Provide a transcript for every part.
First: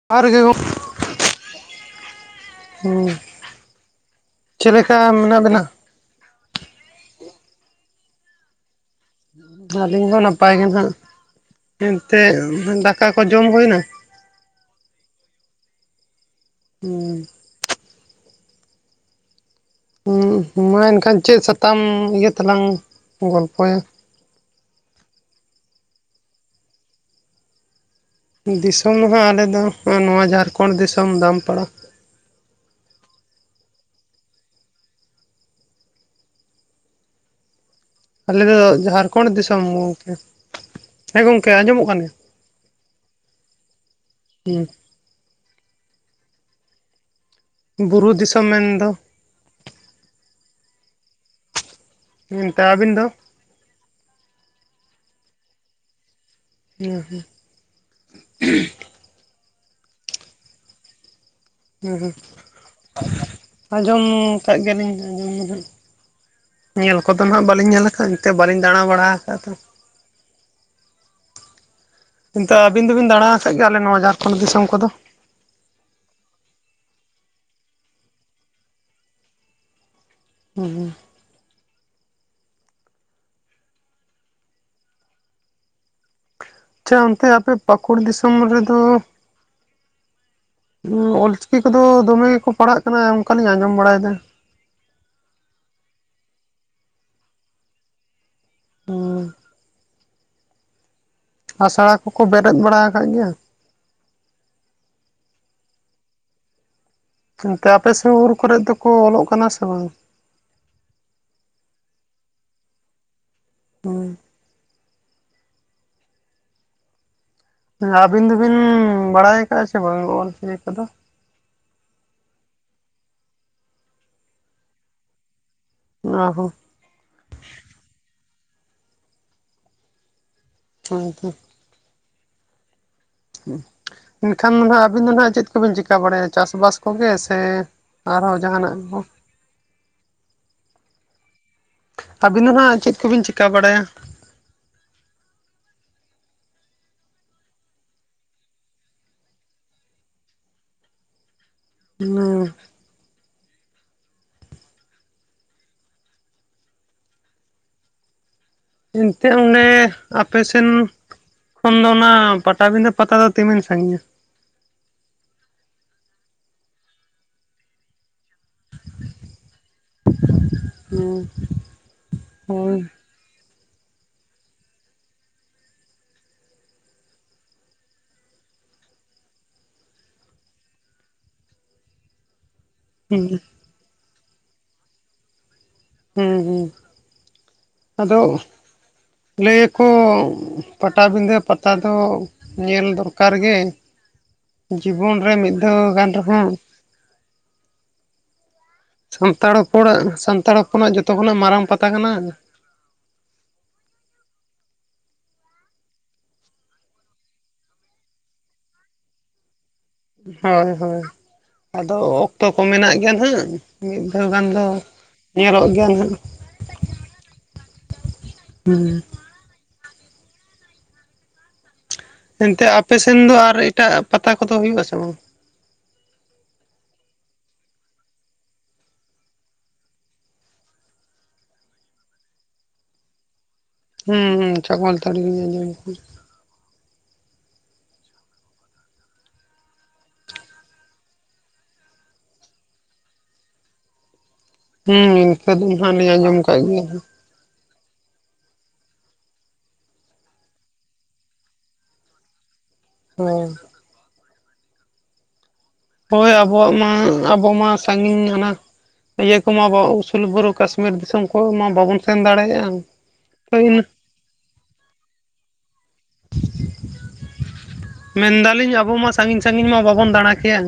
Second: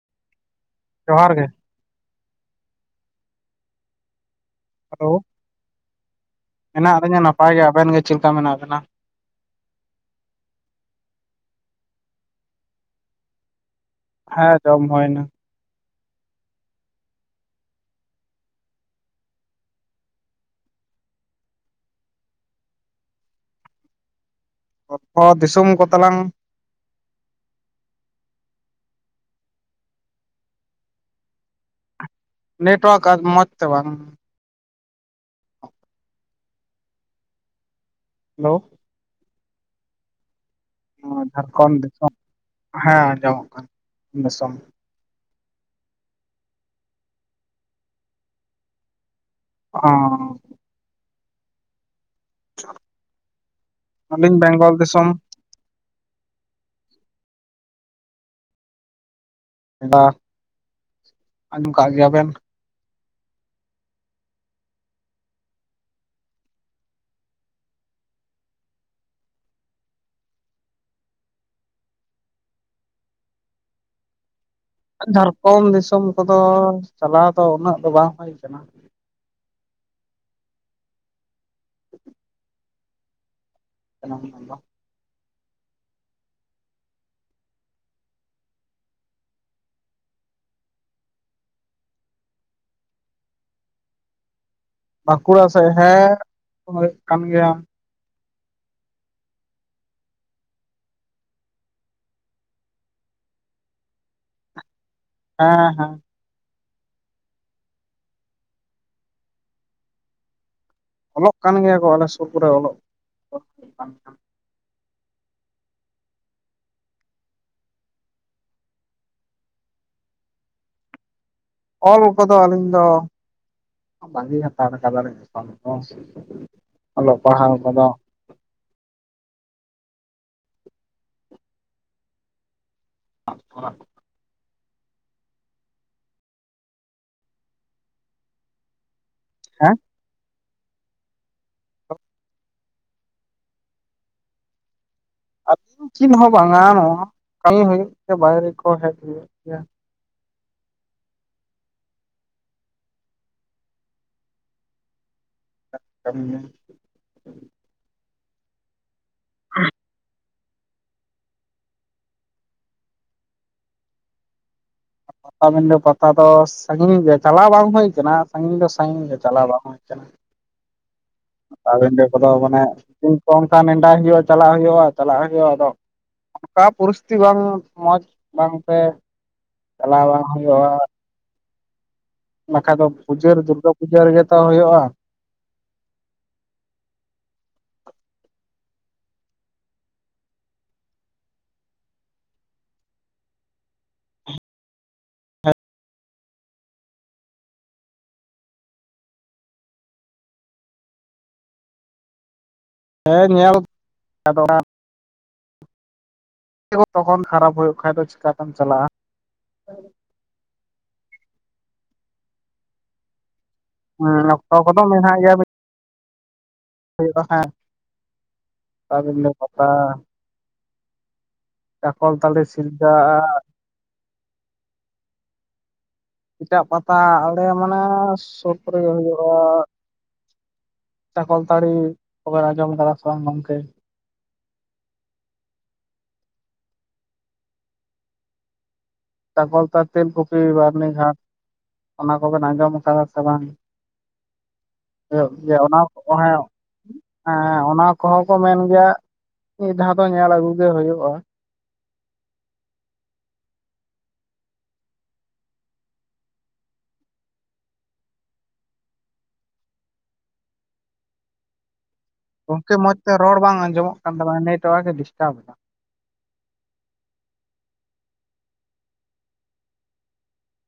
[unintelligible] ᱡᱚᱦᱟᱨ ᱜᱮ ᱾ ᱦᱮᱸ, ᱪᱮ ᱞᱮᱠᱟ ᱢᱮᱱᱟᱜ ᱵᱮᱱᱟ? ᱦᱮᱱᱟᱜ ᱞᱤᱧᱟᱹ ᱱᱟᱯᱟᱭ ᱜᱮ, ᱟᱵᱮᱱ ᱜᱮ ᱪᱮ ᱞᱮᱠᱟ ᱢᱮᱱᱟᱜ ᱵᱮᱱᱟ? ᱟᱹᱞᱤᱧ ᱦᱚᱸ ᱱᱟᱯᱟᱭ ᱜᱮ ᱱᱟᱦᱟᱜ, ᱮᱱᱛᱮ ᱫᱟᱠᱟ ᱠᱚ ᱡᱚᱢ ᱦᱩᱭ ᱱᱟ? ᱦᱮᱸ ᱡᱚᱢ ᱦᱳᱭ ᱱᱟ ᱾ ᱦᱮᱸ ᱦᱩᱸ ᱢᱟ ᱮᱱᱠᱷᱟᱱ ᱪᱮᱫ ᱥᱟᱛᱟᱢ ᱤᱭᱟᱹ ᱛᱮᱞᱟᱝ ᱜᱚᱞᱯᱚ ᱭᱟ? ᱜᱚᱞᱯᱷᱳ, ᱫᱤᱥᱚᱢ ᱠᱚ ᱛᱟᱞᱟᱝ ᱾ ᱫᱤᱥᱚᱢ ᱫᱚ ᱦᱟᱸᱜ ᱟᱞᱮ ᱫᱚ ᱱᱚᱣᱟ ᱡᱷᱟᱨᱠᱷᱚᱸᱰ ᱫᱤᱥᱚᱢ ᱫᱟᱢᱯᱟᱲᱟ ᱾ ᱱᱮᱴᱣᱟᱨᱠ ᱢᱚᱡᱽ ᱛᱮ ᱵᱟᱝ ᱾ ᱟᱞᱮ ᱦᱮᱞᱳ ᱫᱚ ᱡᱷᱟᱨᱠᱷᱚᱸᱰ ᱫᱤᱥᱚᱢ ᱜᱚᱝᱠᱮ ᱾ ᱚ ᱡᱷᱟᱲᱠᱷᱚᱸᱰ ᱫᱤᱥᱚᱢ, ᱦᱮᱸ ᱟᱸᱡᱟᱢ ᱚᱜ ᱠᱟᱱ, ᱫᱤᱥᱚᱢ ᱦᱩᱸ ᱵᱩᱨᱩ ᱫᱤᱥᱚᱢ ᱢᱮᱱ ᱫᱚ ᱾ ᱚ ᱦᱮᱸ ᱛᱚ ᱟᱹᱵᱤᱱ ᱫᱚ? ᱟᱹᱞᱤᱧ ᱵᱮᱝᱜᱚᱞ ᱫᱤᱥᱚᱢ᱾ ᱦᱩᱸ ᱦᱩᱸ [unintelligible] ᱦᱮᱸ ᱦᱮᱸ ᱜᱮᱭᱟᱵᱮᱱ ᱟᱸᱡᱚᱢ ᱠᱟᱜ ᱜᱮᱭᱟ ᱞᱤᱧ ᱟᱸᱡᱚᱢ ᱫᱚ ᱦᱟᱸᱜ᱾ ᱧᱮᱞ ᱠᱚᱫᱚ ᱦᱟᱸᱜ ᱵᱟᱞᱤᱧ ᱧᱮᱞ ᱟᱠᱟᱫᱼᱟ ᱮᱱᱛᱮᱜ ᱵᱟᱹᱞᱤᱧ ᱫᱟᱲᱟ ᱵᱟᱲᱟ ᱟᱠᱟᱫᱟ ᱛᱚ ᱾ ᱠᱤᱱᱛᱩ ᱟᱹᱵᱤᱱ ᱫᱚ ᱵᱤᱱ ᱫᱟᱲᱟ ᱟᱠᱟᱫ ᱜᱮᱭᱟ ᱟᱞᱮ ᱱᱚᱣᱟ ᱡᱷᱟᱲᱠᱷᱚᱸᱰ ᱫᱤᱥᱚᱢ ᱠᱚᱫᱚ? ᱡᱷᱟᱲᱠᱷᱚᱸᱰ ᱫᱤᱥᱚᱢ ᱠᱚᱫᱚ ᱪᱟᱞᱟᱣ ᱫᱚ ᱩᱱᱟᱹᱜ ᱫᱚ ᱵᱟᱝ ᱦᱳᱭ ᱠᱟᱱᱟ᱾ ᱦᱩᱸ ᱦᱩᱸ [unintelligible] ᱟᱪᱪᱷᱟ ᱚᱱᱛᱮ ᱟᱯᱮ ᱯᱟᱹᱠᱩᱲ ᱫᱤᱥᱚᱢ ᱨᱮ ᱫᱚᱼᱼ ᱚᱞ ᱪᱤᱠᱤ ᱠᱚ ᱫᱚ ᱫᱚᱢᱮ ᱜᱮ ᱠᱚ ᱯᱟᱲᱦᱟᱜ ᱠᱟᱱᱟ ᱚᱱᱠᱟ ᱞᱤᱧ ᱟᱸᱡᱚᱢ ᱵᱟᱲᱟᱭ ᱮᱫᱟ᱾ ᱵᱟᱸᱠᱩᱲᱟ ᱥᱮᱫ ᱦᱮᱸ ᱦᱳᱭᱳᱜ ᱠᱟᱱ ᱜᱮᱭᱟ᱾ ᱟᱹᱥᱲᱟ ᱠᱚᱠᱚ ᱵᱮᱨᱮᱫ ᱵᱟᱲᱟ ᱟᱠᱟᱫ ᱜᱮᱭᱟ? ᱦᱮᱸ ᱦᱮᱸ ᱮᱱᱛᱮ ᱟᱯᱮ ᱥᱩᱨ ᱠᱚᱨᱮᱫ ᱫᱚᱠᱚ ᱚᱞᱚᱜ ᱠᱟᱱᱟ ᱥᱮ ᱵᱟᱝ? ᱚᱞᱚᱜ ᱠᱟᱱ ᱜᱮᱭᱟ ᱠᱚ ᱟᱞᱮ ᱥᱩᱨ ᱠᱚᱨᱮ ᱚᱞᱚᱜ ᱦᱮᱸ ᱟᱹᱵᱤᱱ ᱫᱚᱵᱤᱱ ᱵᱟᱲᱟᱭ ᱟᱠᱟᱫᱼᱟ ᱥᱮ ᱵᱟᱝ ᱚᱞ ᱪᱤᱠᱤ ᱠᱚᱫᱚ? ᱚᱞ ᱠᱚ ᱫᱚ ᱟᱹᱞᱤᱧ ᱫᱚ ᱵᱟᱹᱜᱤ ᱦᱟᱛᱟᱲ ᱟᱠᱟᱫ ᱞᱤᱧ ᱚ ᱦᱚ ᱚᱞᱚᱜ ᱯᱟᱲᱦᱟᱣ ᱠᱚᱫᱚᱼᱼ [unintelligible] [unintelligible] ᱮᱱᱠᱷᱟᱱ ᱫᱚ ᱱᱟᱦᱟᱜ ᱟᱵᱤᱱ ᱫᱚ ᱱᱟᱦᱟᱜ ᱪᱮᱫ ᱠᱚᱵᱤᱱ ᱪᱤᱠᱟᱹ ᱵᱟᱲᱟᱭᱟ ᱪᱟᱥᱵᱟᱥ ᱠᱚᱜᱮ ᱥᱮ ᱟᱨᱦᱚᱸ ᱡᱟᱦᱟᱱᱟᱜ ᱠᱚ? ᱦᱮᱸ ᱟᱹᱵᱤᱱ ᱫᱚ ᱱᱷᱟᱜ ᱪᱮᱫ ᱠᱚᱵᱤᱱ ᱪᱤᱠᱟᱹ ᱵᱟᱲᱟᱭᱟ? [unintelligible] ᱪᱮᱫ ᱦᱚᱸ ᱵᱟᱝᱟ ᱱᱚᱣᱟ ᱠᱟᱹᱢᱤ ᱦᱩᱭᱩᱜ ᱜᱮᱭᱟ ᱵᱟᱭᱨᱮ ᱠᱚ ᱦᱮᱡ ᱦᱩᱭᱩᱜ ᱜᱮᱭᱟ ᱾ [unintelligible] [unintelligible] ᱮᱱᱛᱮ ᱚᱱᱮ ᱟᱯᱮᱥᱱ ᱠᱷᱚᱱ ᱫᱚ ᱚᱱᱟ ᱯᱟᱴᱟᱵᱤᱸᱫᱟᱹ ᱯᱟᱛᱟ ᱫᱚ ᱛᱤᱢᱤᱱ ᱥᱟᱹᱜᱤᱧᱟ? ᱯᱟᱛᱟᱵᱤᱱᱰᱟᱹ ᱯᱟᱛᱟ ᱫᱚ ᱥᱟᱹᱜᱤᱧ ᱧᱚᱜ ᱜᱮᱭᱟ ᱪᱟᱞᱟᱣ ᱵᱟᱝ ᱦᱩᱭ ᱠᱟᱱᱟ ᱥᱟᱹᱜᱤᱧ ᱫᱚ ᱥᱟᱹᱜᱤᱧ ᱜᱮ ᱪᱟᱞᱟᱣ ᱵᱟᱝ ᱦᱩᱭ ᱠᱟᱱᱟ [unintelligible] ᱯᱟᱴᱟᱵᱤᱸᱰᱟᱹ ᱠᱚᱫᱚ ᱢᱟᱱᱮ ᱦᱳᱭ ᱫᱤᱱ ᱠᱚ ᱚᱱᱠᱟ ᱱᱮᱰᱟᱭ ᱦᱩᱭᱩᱜᱼᱟ ᱪᱟᱞᱟᱜ ᱦᱩᱭᱩᱜᱼᱟ ᱪᱟᱞᱟᱜ ᱦᱩᱭᱩᱜᱼᱟ ᱟᱫᱚ ᱚᱱᱠᱟ ᱯᱚᱨᱤᱥᱛᱷᱤᱛᱤ ᱵᱟᱝ ᱢᱚᱡᱽ ᱵᱟᱝᱛᱮ ᱪᱟᱞᱟᱣ ᱵᱟᱝ ᱦᱩᱭᱩᱜᱼᱟ ᱾ ᱵᱟᱠᱷᱟᱡ ᱫᱚ ᱦᱩᱸ ᱯᱩᱡᱟᱹ ᱨᱮ ᱫᱩᱨᱜᱟᱹ ᱯᱩᱡᱟᱹ ᱨᱮᱜᱮ ᱛᱚ ᱦᱳᱭᱳᱜᱼᱟ ᱾ ᱦᱩᱸ ᱦᱩᱸ ᱟᱫᱚ ᱞᱟᱹᱭᱟᱠᱚ ᱯᱟᱴᱟᱵᱤᱸᱫᱟᱹ ᱯᱟᱛᱟ ᱫᱚ ᱧᱮᱞ ᱫᱚᱨᱠᱟᱨ ᱜᱮ ᱡᱤᱵᱚᱱ ᱨᱮ ᱢᱤᱫ ᱫᱷᱟᱣ ᱜᱟᱱ ᱨᱮᱦᱚᱸ ᱾ ᱥᱟᱱᱛᱟᱲ ᱦᱚᱯᱚᱱᱟᱜ ᱥᱟᱱᱛᱟᱲ ᱦᱚᱯᱚᱱᱟᱜ ᱡᱚᱛᱚ ᱠᱷᱚᱱᱟᱜ ᱢᱟᱨᱟᱝ ᱯᱟᱛᱟ ᱠᱟᱱᱟ ᱾ ᱦᱮᱸ ᱧᱮᱞ [unintelligible] [unintelligible] ᱛᱚᱠᱷᱚᱱ ᱠᱷᱟᱨᱟᱯ ᱦᱩᱭᱩᱜ ᱠᱷᱟᱱ ᱫᱚ ᱪᱤᱠᱟᱛᱮᱢ ᱪᱟᱞᱟᱜᱼᱟ ᱾ ᱦᱳᱭ ᱦᱳᱭ ᱟᱫᱚ ᱚᱠᱛᱚ ᱠᱚ ᱢᱮᱱᱟᱜ ᱜᱮᱭᱟ ᱱᱟᱦᱟᱜ ᱾ ᱢᱤᱫ ᱫᱷᱟᱣ ᱦᱮᱸ ᱜᱟᱱ ᱚᱠᱛᱚ ᱫᱚ ᱠᱚᱫᱚ ᱧᱮᱞᱚᱜ ᱜᱮᱭᱟ ᱱᱟᱜ ᱦᱩᱭᱩᱜ-ᱟ ᱦᱮ ᱦᱩᱸ ᱯᱟᱛᱟᱵᱤᱸᱰᱟᱹ ᱯᱟᱛᱟᱼᱼ ᱪᱟᱠᱚᱞᱛᱟᱲᱤ ᱮᱱᱛᱮ ᱥᱤᱞᱫᱟᱹ ᱟᱯᱮ ᱥᱮᱱ ᱫᱚ ᱼᱼ ᱟᱨ ᱮᱴᱟᱜ ᱯᱟᱛᱟ ᱠᱚᱫᱚ ᱦᱩᱭᱩᱜ ᱟᱥᱮ ᱵᱟᱝ? ᱮᱴᱟᱜ ᱯᱟᱛᱟ ᱟᱞᱮ ᱢᱟᱱᱮ ᱥᱩᱨ ᱠᱚᱨᱮ ᱦᱩᱭᱩᱜᱼᱟ ᱾ ᱪᱟᱠᱚᱞᱛᱟᱲᱤ ᱠᱚᱵᱮᱱ ᱟᱸᱡᱚᱢ ᱠᱟᱫᱟ ᱥᱮ ᱜᱚᱝᱠᱮ? ᱦᱩᱸ ᱦᱩᱸ ᱪᱟᱠᱚᱞ ᱛᱟᱲᱤ ᱞᱤᱧ ᱟᱸᱡᱚᱢ ᱟᱠᱟᱫᱟ᱾ ᱛᱟᱨᱯᱚᱨ [unintelligible] ᱛᱮᱞ ᱠᱚᱯᱤ ᱵᱟᱨᱱᱤ ᱜᱷᱟᱴ ᱾ ᱚᱱᱟ ᱠᱚᱵᱮᱱ ᱟᱸᱡᱚᱢ ᱟᱠᱟᱫᱟ ᱥᱮ ᱵᱟᱝ? ᱦᱩᱸ ᱦᱩᱭᱩᱜ ᱤᱱᱠᱟᱹ ᱜᱮᱭᱟ ᱫᱚ ᱚᱱᱟ ᱱᱟᱦᱟᱜ ᱞᱤᱧ ᱟᱸᱡᱚᱢ ᱦᱮᱸ ᱟᱠᱟᱜ ᱜᱮᱭᱟ᱾ ᱦᱮᱸ ᱚᱱᱟ ᱠᱚᱦᱚᱸ ᱠᱚ ᱢᱮᱱ ᱜᱮᱭᱟ, ᱢᱤᱫ ᱫᱷᱟᱣ ᱫᱚ ᱧᱮᱞ ᱟᱹᱜᱩ ᱜᱮ ᱦᱳᱭᱳᱜᱼᱟ ᱾ ᱦᱮᱸ [unintelligible] ᱦᱳᱭ ᱟᱵᱚᱣᱟᱜ ᱢᱟ, ᱟᱵᱚ ᱢᱟ ᱥᱟ. ᱜᱤᱧ ᱦᱟᱱᱟ ᱤᱭᱟᱹ ᱠᱚᱢᱟ [unintelligible] ᱩᱥᱩᱞ ᱵᱩᱨᱩ ᱠᱟᱥᱢᱤᱨ ᱫᱤᱥᱚᱢ ᱠᱚ ᱢᱟ ᱵᱟᱵᱚᱱ ᱥᱮᱱ ᱫᱟᱲᱮᱭᱟᱜᱼᱟ, ᱛᱚ ᱤᱱᱟᱹ ᱱᱮᱴ ᱳᱣᱟᱨᱠ ᱮ ᱰᱤᱥᱴᱟᱨᱵ ᱮᱫᱟ᱾ ᱢᱮᱱ ᱮᱫᱟᱞᱤᱧ ᱟᱵᱚ ᱢᱟ ᱥᱟᱹᱜᱤᱧ ᱥᱟᱹᱜᱤᱧ ᱢᱟ ᱵᱟᱵᱚᱱ ᱫᱟᱬᱟ ᱠᱮᱭᱟ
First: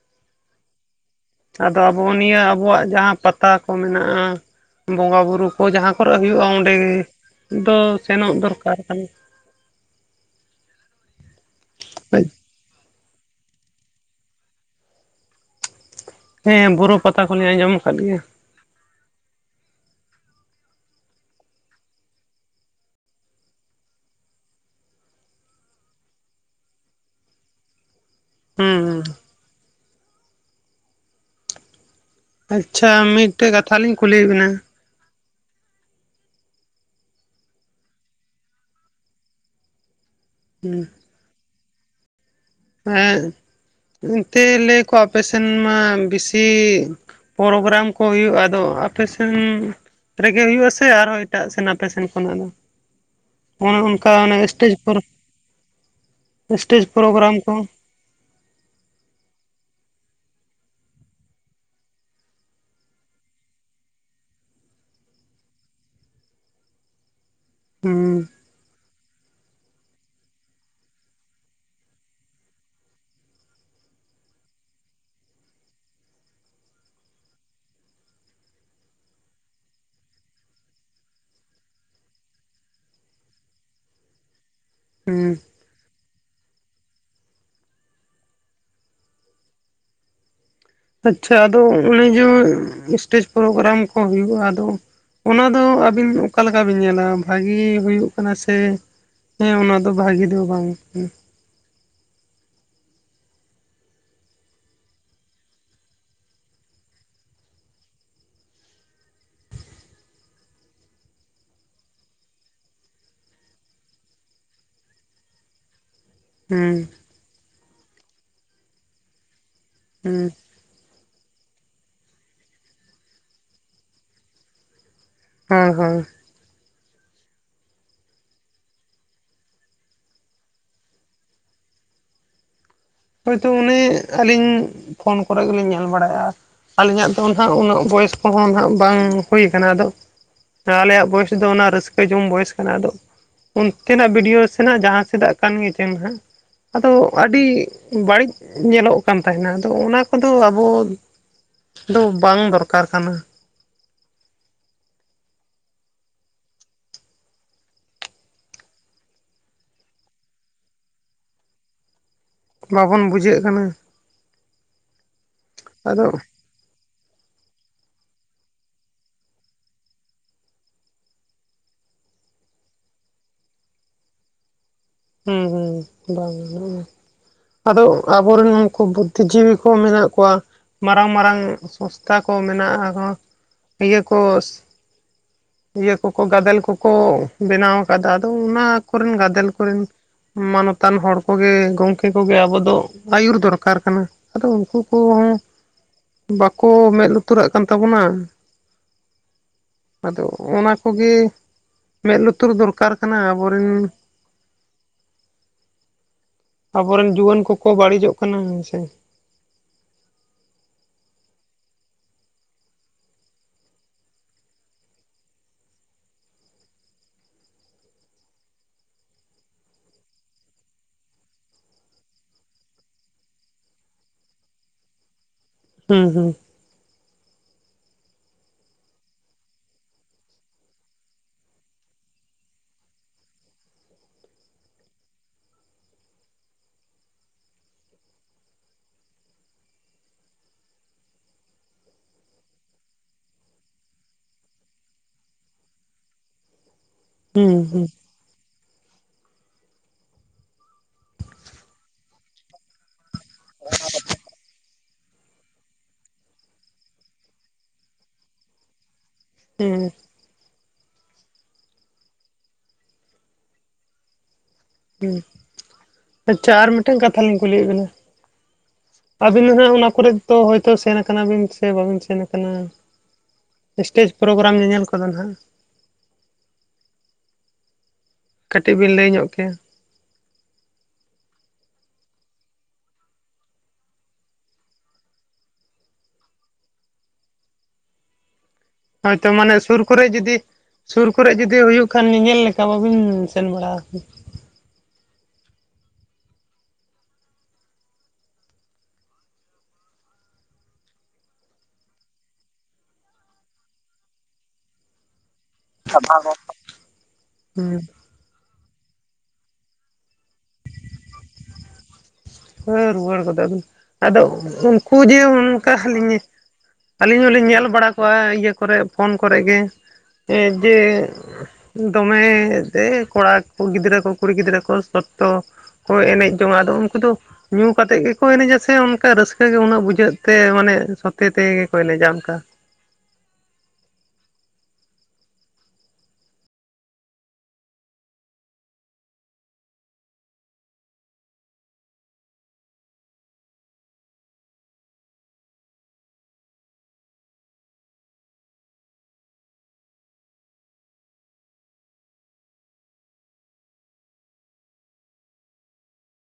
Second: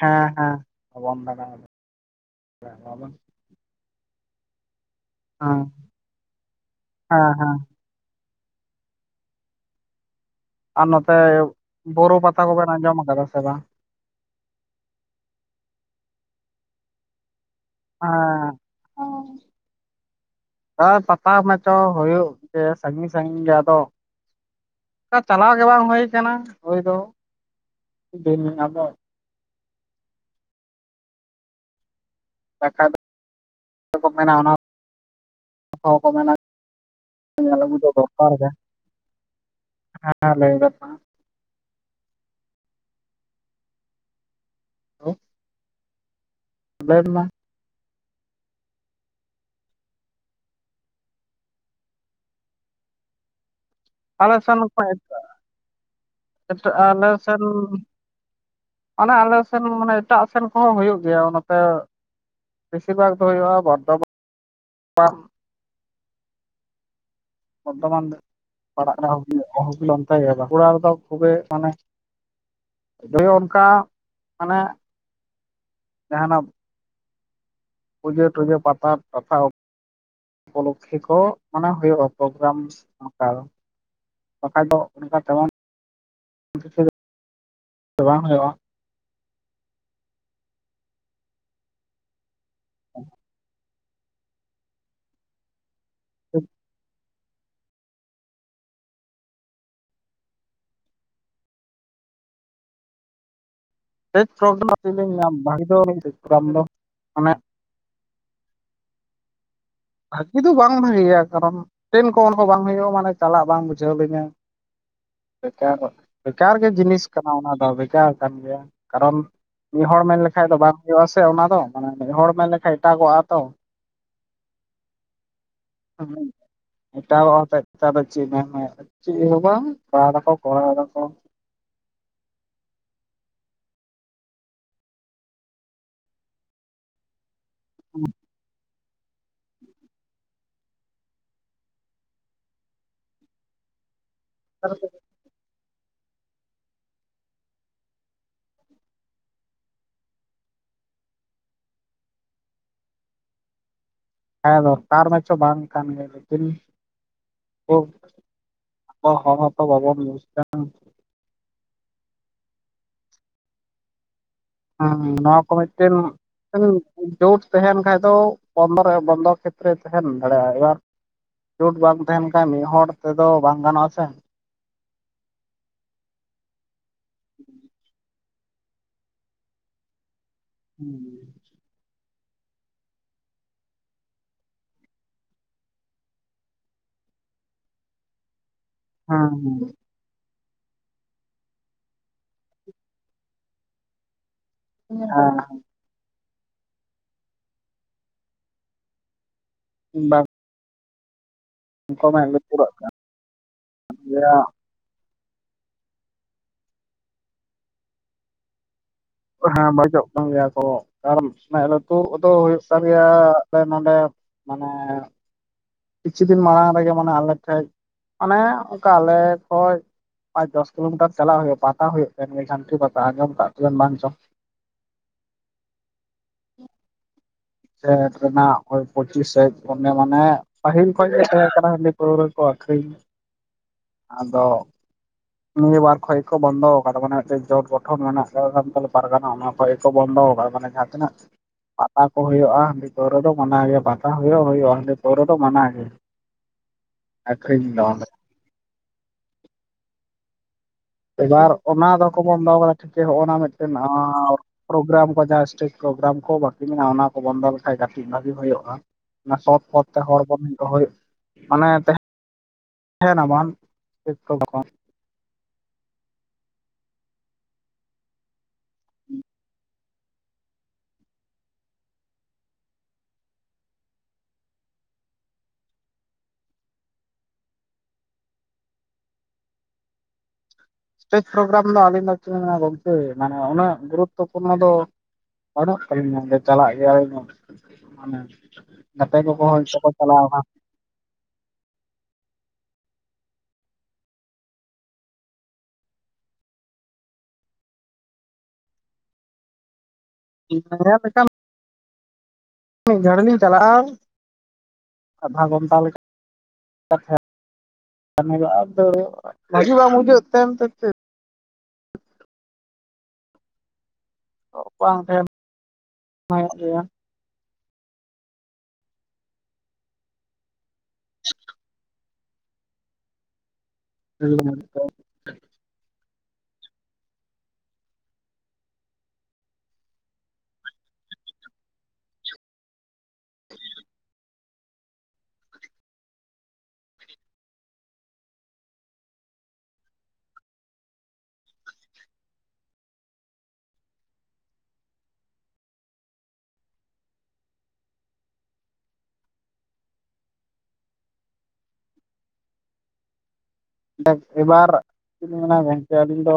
ᱦᱮᱸ ᱦᱮᱸ ᱵᱟᱵᱚᱱ ᱫᱟᱲᱮ ᱾ ᱦᱮᱸ ᱟᱫᱚ ᱟᱵᱚ ᱱᱤᱭᱟᱹ ᱟᱵᱚᱣᱟᱜ ᱡᱟᱦᱟᱸ ᱯᱟ ᱛᱟ ᱠᱚ ᱢᱮᱱᱟᱜᱼᱟ, ᱵᱚᱸᱜᱟ ᱵᱩᱨᱩ ᱠᱚ ᱡᱟᱦᱟᱸ ᱠᱚᱨᱮ ᱦᱩᱭᱩᱜᱼᱟ ᱚᱸᱰᱮᱻᱜᱮ ᱦᱮᱸ ᱦᱮᱸ ᱫᱚ ᱥᱮᱱᱚᱜ ᱫᱚᱨᱠᱟᱨ ᱠᱟᱱᱟ ᱾ ᱟᱨ ᱱᱚᱛᱮ ᱵᱳᱨᱳ ᱯᱟᱛᱟ ᱠᱚᱵᱮᱱ ᱟᱸᱡᱚᱢ ᱟᱠᱟᱫᱟ ᱥᱮ ᱵᱟᱝ? ᱦᱮᱸ ᱵᱳᱨᱳ ᱯᱟᱛᱟ ᱠᱚᱞᱤᱧ ᱟᱸᱡᱚᱢ ᱟᱠᱟᱫ ᱜᱮᱭᱟ [unintelligible] ᱦᱟᱸ ᱯᱟᱛᱟ ᱢᱟᱪᱚ ᱦᱩᱭᱩᱜ ᱜᱮ ᱥᱟᱹᱜᱤᱧ ᱥᱟᱜᱤᱧ ᱜᱮ ᱟᱫᱚ ᱠᱟ ᱪᱟᱞᱟᱣ ᱜᱮ ᱵᱟᱝ ᱦᱳᱭ ᱟᱠᱟᱱᱟ, ᱦᱳᱭ ᱫᱚ [unintelligible] ᱟᱫᱚ ᱦᱩᱸ ᱟᱪᱪᱷᱟ ᱵᱟᱠᱷᱟᱡ ᱢᱤᱫᱴᱮᱡ ᱠᱟᱛᱷᱟ ᱞᱤᱧ ᱫᱚᱠᱚ ᱠᱩᱞᱤ ᱮ ᱢᱮᱱᱟ ᱵᱮᱱᱟ ᱚᱱᱟ [unintelligible] ᱧᱮᱞ ᱟᱜᱩ ᱫᱚ ᱫᱚᱨᱠᱟᱨ ᱜᱮ [unintelligible] ᱦᱮᱸ ᱞᱟᱹᱭ ᱵᱮᱱ ᱢᱟ ᱾ ᱦᱮᱸ, ᱮᱱᱛᱮ ᱞᱟᱹᱭ ᱟᱠᱚ ᱟᱯᱮ ᱥᱮᱱ ᱢᱟ ᱵᱮᱥᱤ ᱞᱟᱹᱭ ᱢᱮ ᱯᱨᱳᱜᱨᱟᱢ ᱠᱚ ᱦᱩᱭᱩᱜ-ᱟ ᱟᱫᱚ ᱟᱯᱮ ᱥᱮᱱ ᱨᱮᱜᱮ ᱦᱩᱭᱩᱜ ᱟᱥᱮ ᱟᱨᱦᱚᱸ ᱮᱴᱟᱜ ᱥᱮᱱ ᱟᱯᱮ ᱥᱮᱱ ᱠᱷᱚᱱᱟᱜ ᱫᱚ? [unintelligible] ᱚᱱᱠᱟ ᱟᱞᱮ ᱥᱮᱱ ᱥᱴᱮᱡᱽ ᱠᱷᱚᱡ ᱯᱨᱳᱜ ᱮᱥᱴᱮᱡᱽ ᱯᱨᱳᱜᱨᱟᱢ ᱠᱚ ᱚᱼᱱᱮ ᱟᱼᱞᱮ ᱥᱮᱱ ᱢᱟᱹᱱᱮ ᱮᱴᱟᱜ ᱥᱮᱱ ᱠᱚᱦᱚᱸ ᱦᱩᱭᱩᱜ ᱜᱮᱼᱭᱟ ᱚᱼᱱᱟ ᱛᱮ ᱵᱮᱥᱤᱨ ᱵᱷᱟᱜᱽ ᱫᱚ ᱦᱩᱭᱩᱜᱼᱟ ᱵᱟᱨᱫᱷᱚ ᱢᱟᱱ᱾ ᱵᱚᱨᱫᱷᱚᱢᱟᱱ ᱦᱩᱸ ᱯᱟᱲᱟᱜ ᱠᱟᱱᱟ ᱤᱭᱟ. ᱦᱩᱜᱽᱞᱤ ᱚᱱᱛᱮ ᱜᱮ ᱵᱟᱸᱠᱩᱲᱟ ᱨᱮᱫᱚ ᱠᱷᱩᱵᱮ ᱢᱟᱱᱮ ᱫᱚᱭᱳ ᱚᱱᱠᱟ ᱢᱟᱱᱮ ᱡᱟᱦᱟᱸᱱᱟᱜ ᱯᱩᱡᱟᱹ ᱴᱩᱡᱟᱹ ᱯᱟᱛᱟ ᱠᱟᱛᱷᱟ ᱩᱯᱚᱞᱚᱠᱷᱮ ᱠᱚ ᱢᱟᱱᱮ ᱦᱩᱭᱩᱜᱼᱟ, ᱯᱳᱜᱨᱟᱢ ᱚᱱᱠᱟ ᱫᱚ ᱵᱟᱹᱠᱷᱟᱱ ᱫᱚ᱾ ᱚᱱᱠᱟ ᱦᱩᱸ ᱛᱮᱢᱚᱱ ᱵᱟᱝ ᱦᱩᱭᱩᱜᱼᱟ ᱟᱪᱷᱟ ᱟᱫᱚ ᱚᱱᱮ ᱡᱮ ᱥᱴᱮᱡᱽ ᱯᱨᱳᱜᱨᱟᱢ ᱠᱚ ᱦᱩᱭᱩᱜᱼᱟ ᱟᱫᱚ ᱚᱱᱟ ᱫᱚ᱾ ᱟᱹᱵᱤᱱ ᱚᱠᱟ ᱞᱮᱠᱟ ᱵᱤᱱ ᱧᱮᱞᱟ ᱵᱷᱟᱜᱮ ᱦᱩᱭᱩᱜ ᱠᱟᱱᱟ ᱥᱮ ᱦᱮᱸ ᱚᱱᱟ ᱫᱚ ᱵᱷᱟᱹᱜᱤ ᱫᱚ ᱵᱟᱝ ᱠᱟᱱᱟ [unintelligible] ᱟᱞᱤᱧ ᱞᱤᱧ ᱧᱟᱢ ᱵᱷᱟᱜᱤ ᱫᱚ ᱟᱢ ᱫᱚ ᱢᱟᱱᱮ ᱵᱷᱟᱹᱜᱤ ᱫᱚ ᱵᱟᱝ ᱵᱷᱟᱹᱜᱮᱼᱭᱟ ᱠᱟᱨᱚᱱ ᱴᱨᱮᱱ ᱠᱚ ᱚᱞ ᱵᱟᱝ ᱦᱩᱭᱩᱜᱼᱟ ᱢᱟᱱᱮ ᱪᱟᱞᱟᱜ ᱵᱟᱝ ᱵᱩᱡᱷᱟᱹᱣ ᱞᱤᱧᱟ ᱴ [inaudible] ᱵᱮᱠᱟᱨ ᱜᱮ ᱦᱩᱸ ᱡᱤᱱᱤᱥ ᱠᱟᱱᱟ ᱚᱱᱟ ᱫᱚ ᱵᱮᱠᱟᱨ ᱠᱟᱱ ᱜᱮᱭᱟ, ᱠᱟᱨᱚᱱ ᱢᱤᱫ ᱦᱚᱲ ᱢᱮᱱ ᱦᱩᱸ ᱞᱮᱠᱷᱟ ᱫᱚ ᱵᱟᱝ ᱦᱩᱭᱩᱜ ᱟᱥᱮ ᱚᱱᱟ ᱫᱚ ᱢᱟᱱᱮ ᱢᱤᱫ ᱦᱚᱲ ᱢᱮᱱ ᱞᱮᱠᱷᱟᱱ ᱮᱴᱟᱜᱚᱜᱼᱟ ᱛᱚ ᱦᱳᱭ ᱦᱳᱭ ᱦᱸ [unintelligible] ᱮᱴᱟᱜᱚ ᱦᱚᱛᱮ ᱛᱮ ᱟᱫᱚ ᱪᱮᱫ ᱮᱢ ᱪᱮᱫ ᱦᱚᱸ ᱵᱟᱝ ᱠᱚᱨᱟᱣ ᱫᱟᱠᱚ ᱠᱚᱨᱟᱣ ᱫᱟᱠᱚ ᱦᱳᱭ ᱛᱳ ᱩᱱᱤ ᱟᱹᱞᱤᱧ ᱯᱷᱳᱱ ᱠᱚᱨᱮ ᱜᱮᱞᱤᱧ ᱧᱮᱞ ᱵᱟᱲᱟᱭᱟ᱾ ᱟᱹᱞᱤᱧᱟᱜ ᱫᱚ ᱦᱟᱸᱜ ᱩᱱᱟᱹᱜ ᱵᱚᱭᱮᱥ ᱠᱚᱦᱚᱸ ᱦᱟᱸᱜ ᱵᱟᱝ ᱦᱩᱭ ᱟᱠᱟᱱᱟ ᱟᱫᱚ ᱟᱼᱞᱮᱭᱟᱜ ᱵᱚᱭᱮᱥ ᱫᱚ ᱚᱱᱟ ᱨᱟᱹᱥᱠᱟᱹ ᱡᱚᱝ ᱵᱚᱭᱮᱥ ᱠᱟᱱᱟ ᱟᱫᱚ, ᱩᱱᱠᱤᱱᱟᱜ ᱵᱷᱤᱰᱤᱭᱳ᱾ ᱥᱮᱱᱟᱜ ᱡᱟᱦᱟᱸᱥᱮᱫᱟᱜ ᱠᱟᱱ ᱜᱮ ᱪᱚ ᱦᱟᱸᱜ ᱟᱫᱚ ᱟᱹᱰᱤ ᱵᱟᱹᱲᱤᱡ ᱧᱮᱞᱚᱜ ᱠᱟᱱ ᱛᱟᱦᱮᱱᱟ ᱟᱫᱚ ᱚᱱᱟ ᱠᱚᱫᱚ ᱟᱵᱚ ᱫᱚ ᱵᱟᱝ ᱫᱚᱨᱠᱟᱨ ᱠᱟᱱᱟ ᱦᱮᱸ ᱫᱚᱨᱠᱟᱨ ᱢᱟᱪᱚ ᱵᱟᱝ ᱠᱟᱱ ᱜᱮᱼᱭᱟ ᱞᱮᱠᱤᱱ ᱚ ᱦᱚᱲ ᱦᱚᱸ ᱛᱚ ᱵᱩᱡᱽ ᱮᱫᱟ ᱵᱟᱵᱚᱱ ᱵᱩᱡᱟᱹᱜ ᱠᱟᱱᱟ᱾ ᱦᱩᱸ ᱱᱚᱣᱟᱸ ᱠᱚᱢᱟ ᱪᱮᱢ ᱟᱫᱚ [unintelligible] ᱡᱳᱴ ᱛᱟᱦᱮᱸᱱ ᱠᱷᱟᱡ ᱫᱚ ᱵᱚᱱ ᱵᱚᱱᱫᱚ ᱠᱷᱮᱛᱨᱮ ᱛᱟᱦᱮᱸᱱ ᱫᱟᱲᱮᱭᱟᱜᱼᱟ ᱡᱳᱴ ᱵᱟᱢ ᱛᱟᱦᱮᱸᱱ ᱠᱷᱟᱱ ᱢᱤᱫ ᱦᱚᱲ ᱛᱮᱫᱚ ᱵᱟᱝ ᱜᱟᱱᱚᱜᱼᱟ ᱥᱮ᱾ ᱦᱩᱸ ᱦᱩᱸ ᱵᱟᱝ ᱜᱟᱱᱚᱜᱼᱟ, ᱟᱫᱚ ᱟᱵᱚ ᱨᱮᱱ ᱩᱱᱠᱩ ᱵᱩᱫᱽᱫᱷᱤ ᱡᱤᱵᱤ ᱠᱚ ᱢᱮᱱᱟᱜ ᱠᱚᱸᱣᱟ ᱢᱟᱨᱟᱝ ᱢᱟᱨᱟᱝ ᱥᱚ ᱛᱟ ᱠᱚ ᱢᱮᱱᱟᱜᱼᱟ ᱤᱭᱟ ᱠᱚ ᱤᱭᱟᱹ ᱠᱚ ᱠᱚ ᱜᱟᱫᱮᱞ ᱠᱚ ᱠᱚ ᱵᱮᱱᱟᱣ ᱠᱟᱫᱟ, ᱟᱫᱚ ᱚᱱᱟᱹ ᱠᱚᱨᱮᱱ ᱜᱟᱫᱮᱞ ᱠᱚᱨᱮᱱ ᱢᱟᱱᱚᱛᱟᱱ ᱦᱚᱲ ᱠᱚᱜᱮ ᱜᱚᱝᱠᱮ ᱠᱚᱜᱮ ᱟᱵᱚᱸ ᱫᱚ ᱟᱹᱭᱩᱨ ᱫᱚᱨᱠᱟᱨ ᱠᱟᱱᱟ ᱟᱫᱚ ᱠᱩ ᱠᱚᱦᱚᱸ ᱵᱟᱠᱚ ᱢᱮᱫ ᱞᱩᱛᱩᱨᱟᱜ ᱠᱟᱱ ᱛᱟᱵᱚᱱᱟ᱾ ᱦᱮᱸ ᱟᱫᱚ ᱵᱟᱝ ᱚᱱᱟ ᱠᱚᱜᱮ ᱠᱚ ᱢᱮᱫ ᱞᱩᱛᱩᱨ ᱞᱩᱛᱩᱨᱟᱜ ᱫᱚᱨᱠᱟᱨ ᱠᱟᱱᱟ ᱟᱵᱚᱨ ᱨᱮᱱ [unintelligible] ᱟᱵᱚ ᱨᱮᱱ ᱡᱩᱣᱟᱹᱱ ᱠᱚᱠᱚ ᱵᱟᱹᱲᱤᱡᱚᱜ ᱠᱟᱱᱟ ᱦᱮᱸᱥᱮ᱾ ᱦᱮᱸ ᱵᱟᱡᱚᱜ ᱠᱟᱱ ᱜᱮᱭᱟ ᱠᱚ ᱠᱟᱨ ᱢᱮᱜ ᱞᱟᱹᱛᱩ ᱫᱚ ᱦᱳᱭᱳᱜ ᱠᱟᱱ ᱜᱮᱭᱟ ᱟᱞᱮ ᱱᱚᱸᱰᱮ ᱢᱟᱱᱮ ᱠᱤᱪᱷᱩ ᱫᱤᱱ ᱢᱟᱲᱟᱝ ᱨᱮᱜᱮ ᱢᱟᱱᱮ ᱟᱞᱮ ᱴᱷᱮᱡ, ᱢᱟᱱᱮ ᱚᱝᱠᱟ ᱟᱞᱮ ᱠᱷᱚᱡ ᱯᱟᱸᱪ ᱫᱚᱥ ᱜᱟᱱᱴᱟ ᱪᱟᱞᱟᱜ ᱦᱳᱭᱳᱜᱼᱟ, ᱯᱟᱛᱟ ᱦᱳᱭᱳᱜᱼᱟ ᱠᱟᱱ ᱜᱮ ᱡᱷᱟᱹᱱᱴᱤ ᱯᱟᱛᱟ ᱟᱡᱚᱢ ᱠᱟᱜᱵᱮᱱ ᱵᱟᱝ ᱪᱚ᱾ ᱦᱩᱸ ᱦᱩᱸ ᱥᱮᱴ ᱨᱮᱱᱟᱜ ᱳᱭ ᱯᱚᱸᱪᱤᱥ ᱥᱟᱭᱡ ᱚᱱᱮ ᱢᱟᱱᱮ ᱯᱟᱹᱤᱞ ᱠᱷᱚᱡ ᱜᱮ ᱛᱟᱦᱮ ᱠᱟᱱᱟ ᱦᱟᱺᱰᱤ ᱯᱟᱹᱣᱨᱟᱹᱠᱚ ᱟᱹᱠᱷᱨᱤᱧ᱾ ᱟᱫᱚ᱾ ᱱᱤᱭᱟᱹ ᱵᱟᱨ ᱠᱷᱚᱡ ᱠᱚ ᱵᱚᱱᱫᱚ ᱠᱟᱫᱟ ᱢᱟᱱᱮ ᱫᱚᱞ ᱜᱚᱴᱷᱚᱱ ᱢᱮᱱᱟᱜ ᱠᱟᱫᱟ ᱥᱟᱱᱛᱟᱞᱤ ᱯᱟᱨᱜᱟᱱᱟ ᱚᱱᱟ ᱠᱷᱚᱡ ᱜᱮᱠᱚ ᱵᱚᱱᱫᱚ ᱢᱟᱱᱮ ᱡᱟᱦᱟᱸ ᱛᱤᱱᱟᱹᱜ ᱯᱟᱛᱟ ᱠᱚ ᱦᱳᱭᱳᱜᱼᱟ ᱦᱟᱺᱰᱤ ᱯᱟᱹᱣᱨᱟᱹ ᱫᱚ ᱢᱟᱱᱟᱣ ᱜᱮ ᱯᱟᱛᱟ ᱦᱳᱭᱳᱜ ᱦᱳᱭᱳᱜᱼᱟ ᱦᱟᱺᱰᱤ ᱯᱟᱹᱣᱨᱟᱹ ᱫᱚ ᱢᱟᱱᱟ ᱜᱮ᱾ ᱦᱩᱸ ᱟᱹᱠᱷᱨᱤᱧ ᱦᱩᱸ ᱫᱚ ᱮᱵᱟᱨ ᱚᱱᱟ ᱫᱚᱠᱚ ᱵᱚᱱᱫᱟ ᱠᱟᱫᱟ ᱴᱷᱤᱠ ᱜᱮ ᱦᱚᱜ [unintelligible] ᱯᱨᱳᱜᱨᱟᱢ ᱠᱚ ᱡᱟᱦᱟᱸ ᱥᱴᱮᱡᱽ ᱯᱨᱳᱜᱨᱟᱢ ᱠᱚ ᱵᱟᱠᱤ ᱢᱮᱱᱟᱜᱼᱟ ᱚᱱᱟ ᱠᱚ ᱵᱚᱱᱫᱚ ᱞᱮᱠᱷᱟᱡ ᱜᱟᱛᱮᱜ ᱦᱳᱭᱳᱜᱼᱟ᱾ ᱚᱱᱟ ᱥᱚᱛ ᱦᱩᱸ ᱯᱷᱚᱛ ᱛᱮ ᱦᱚᱲ ᱵᱚᱱ ᱫᱚᱦᱚᱭᱮ ᱢᱟᱱᱮ ᱛᱮᱦᱮ [unintelligible] ᱦᱩᱸ ᱟᱪᱪᱷᱟ ᱟᱨ ᱢᱤᱫᱴᱟᱝ ᱠᱟᱛᱷᱟ ᱞᱤᱧ ᱠᱩᱞᱤᱭᱮᱜ ᱵᱤᱱᱟ᱾ ᱟᱵᱤᱱ ᱫᱚ ᱦᱟᱜ ᱚᱱᱟ ᱠᱚᱨᱮ ᱫᱚ ᱦᱚᱭᱛᱚ ᱥᱮᱱ ᱟᱠᱟᱱᱟᱵᱤᱱ ᱥᱮ ᱵᱟᱵᱤᱱ ᱥᱮᱱ ᱟᱠᱟᱱᱟ? ᱥᱴᱮᱡᱽ ᱯᱨᱳᱜᱨᱟᱢ ᱧᱮᱧᱮᱞ ᱠᱚᱫᱚ ᱱᱟᱦᱟᱜ᱾ ᱠᱟᱹᱴᱤᱡ ᱵᱤᱱ ᱞᱟᱹᱭ ᱧᱚᱜ ᱠᱮᱭᱟ? ᱥᱴᱮᱡᱽ ᱯᱨᱳᱜᱨᱟᱢ ᱫᱚ ᱟᱹᱞᱤᱧ ᱫᱚᱱᱟ ᱜᱚᱝᱠᱮ ᱢᱟᱱᱮ ᱩᱱᱟᱹᱜ ᱜᱩᱨᱩᱛᱚᱯᱩᱨᱱᱚ ᱫᱚ ᱵᱟᱹᱱᱩᱜ ᱛᱟᱞᱤᱧᱟ ᱡᱮ ᱪᱟᱞᱟᱜ ᱜᱮᱭᱟᱞᱤ ᱢᱟᱱᱮ ᱜᱟᱛᱮ ᱦᱳᱭᱛᱚ ᱠᱚᱠᱚ ᱢᱟᱱᱮ ᱦᱚᱭᱛᱚ ᱥᱩᱨ ᱠᱚ ᱠᱚᱨᱮ ᱪᱟᱞᱟᱣ ᱡᱩᱫᱤ ᱠᱟᱱᱟ ᱥᱩᱨ ᱠᱚᱨᱮ ᱡᱩᱫᱤ ᱦᱳᱭᱳᱜ ᱠᱷᱟᱱ, ᱧᱮᱧᱮᱞ ᱞᱮᱠᱟ ᱵᱟᱹᱵᱤᱱ ᱥᱮᱱ ᱵᱟᱲᱟ ᱠᱟᱱᱟ? [inaudible] ᱢᱤᱫ ᱜᱷᱟᱹᱲᱤ ᱞᱤᱧ ᱪᱟᱞᱟᱜᱼᱟ, ᱟᱫᱷᱟ ᱟᱠᱟᱱᱟ? [unintelligible] [inaudible] ᱦᱮᱸ ᱨᱩᱣᱟᱹᱲ ᱜᱚᱫᱚᱜ ᱟᱵᱤᱱ ᱩᱝᱠᱩ ᱵᱟᱝ ᱡᱮ ᱛᱟᱦᱮᱱ ᱚᱱᱠᱟᱜ ᱦᱟᱹᱞᱤᱧ ᱦᱩᱭᱩᱜ ᱜᱮᱭᱟ ᱟᱹᱞᱤᱧ ᱫᱩᱞᱤᱧ ᱧᱮᱞ ᱵᱟᱲᱟ ᱠᱚᱜᱣᱟ ᱤᱭᱟᱹ ᱠᱚᱨᱮ ᱯᱷᱳᱱ ᱠᱚᱨᱮ ᱮ ᱡᱮ ᱫᱚᱢᱮ ᱫᱮ ᱠᱚᱲᱟ ᱠᱚ ᱜᱤᱫᱽᱨᱟᱹ ᱠᱚ ᱠᱩᱲᱤ ᱜᱤᱫᱽᱨᱟᱹ ᱠᱚ ᱥᱚᱛᱛᱚ ᱠᱚ ᱮᱱᱮᱡ ᱡᱚᱝᱼᱟ ᱩᱝᱠᱩ ᱫᱚ ᱧᱩ ᱠᱟᱛᱮᱜ ᱜᱮᱠᱚ ᱮᱱᱮᱡᱟ ᱥᱮ ᱚᱱᱠᱟ ᱨᱟᱹᱥᱠᱟᱹ ᱜᱮ ᱩᱱᱟᱹᱜ ᱵᱩᱡᱷᱟᱹᱜ ᱛᱮ ᱢᱟᱱᱮ ᱥᱚᱛᱮ ᱛᱮᱜᱮᱠᱚ ᱮᱱᱮᱡᱟ ᱚᱝᱠᱟ? ᱫᱮ ᱮᱵᱟᱨ ᱪᱮᱫ ᱞᱤᱧ ᱢᱮᱱᱟ ᱜᱚᱝᱠᱮ ᱟᱹᱞᱤᱧ ᱫᱚ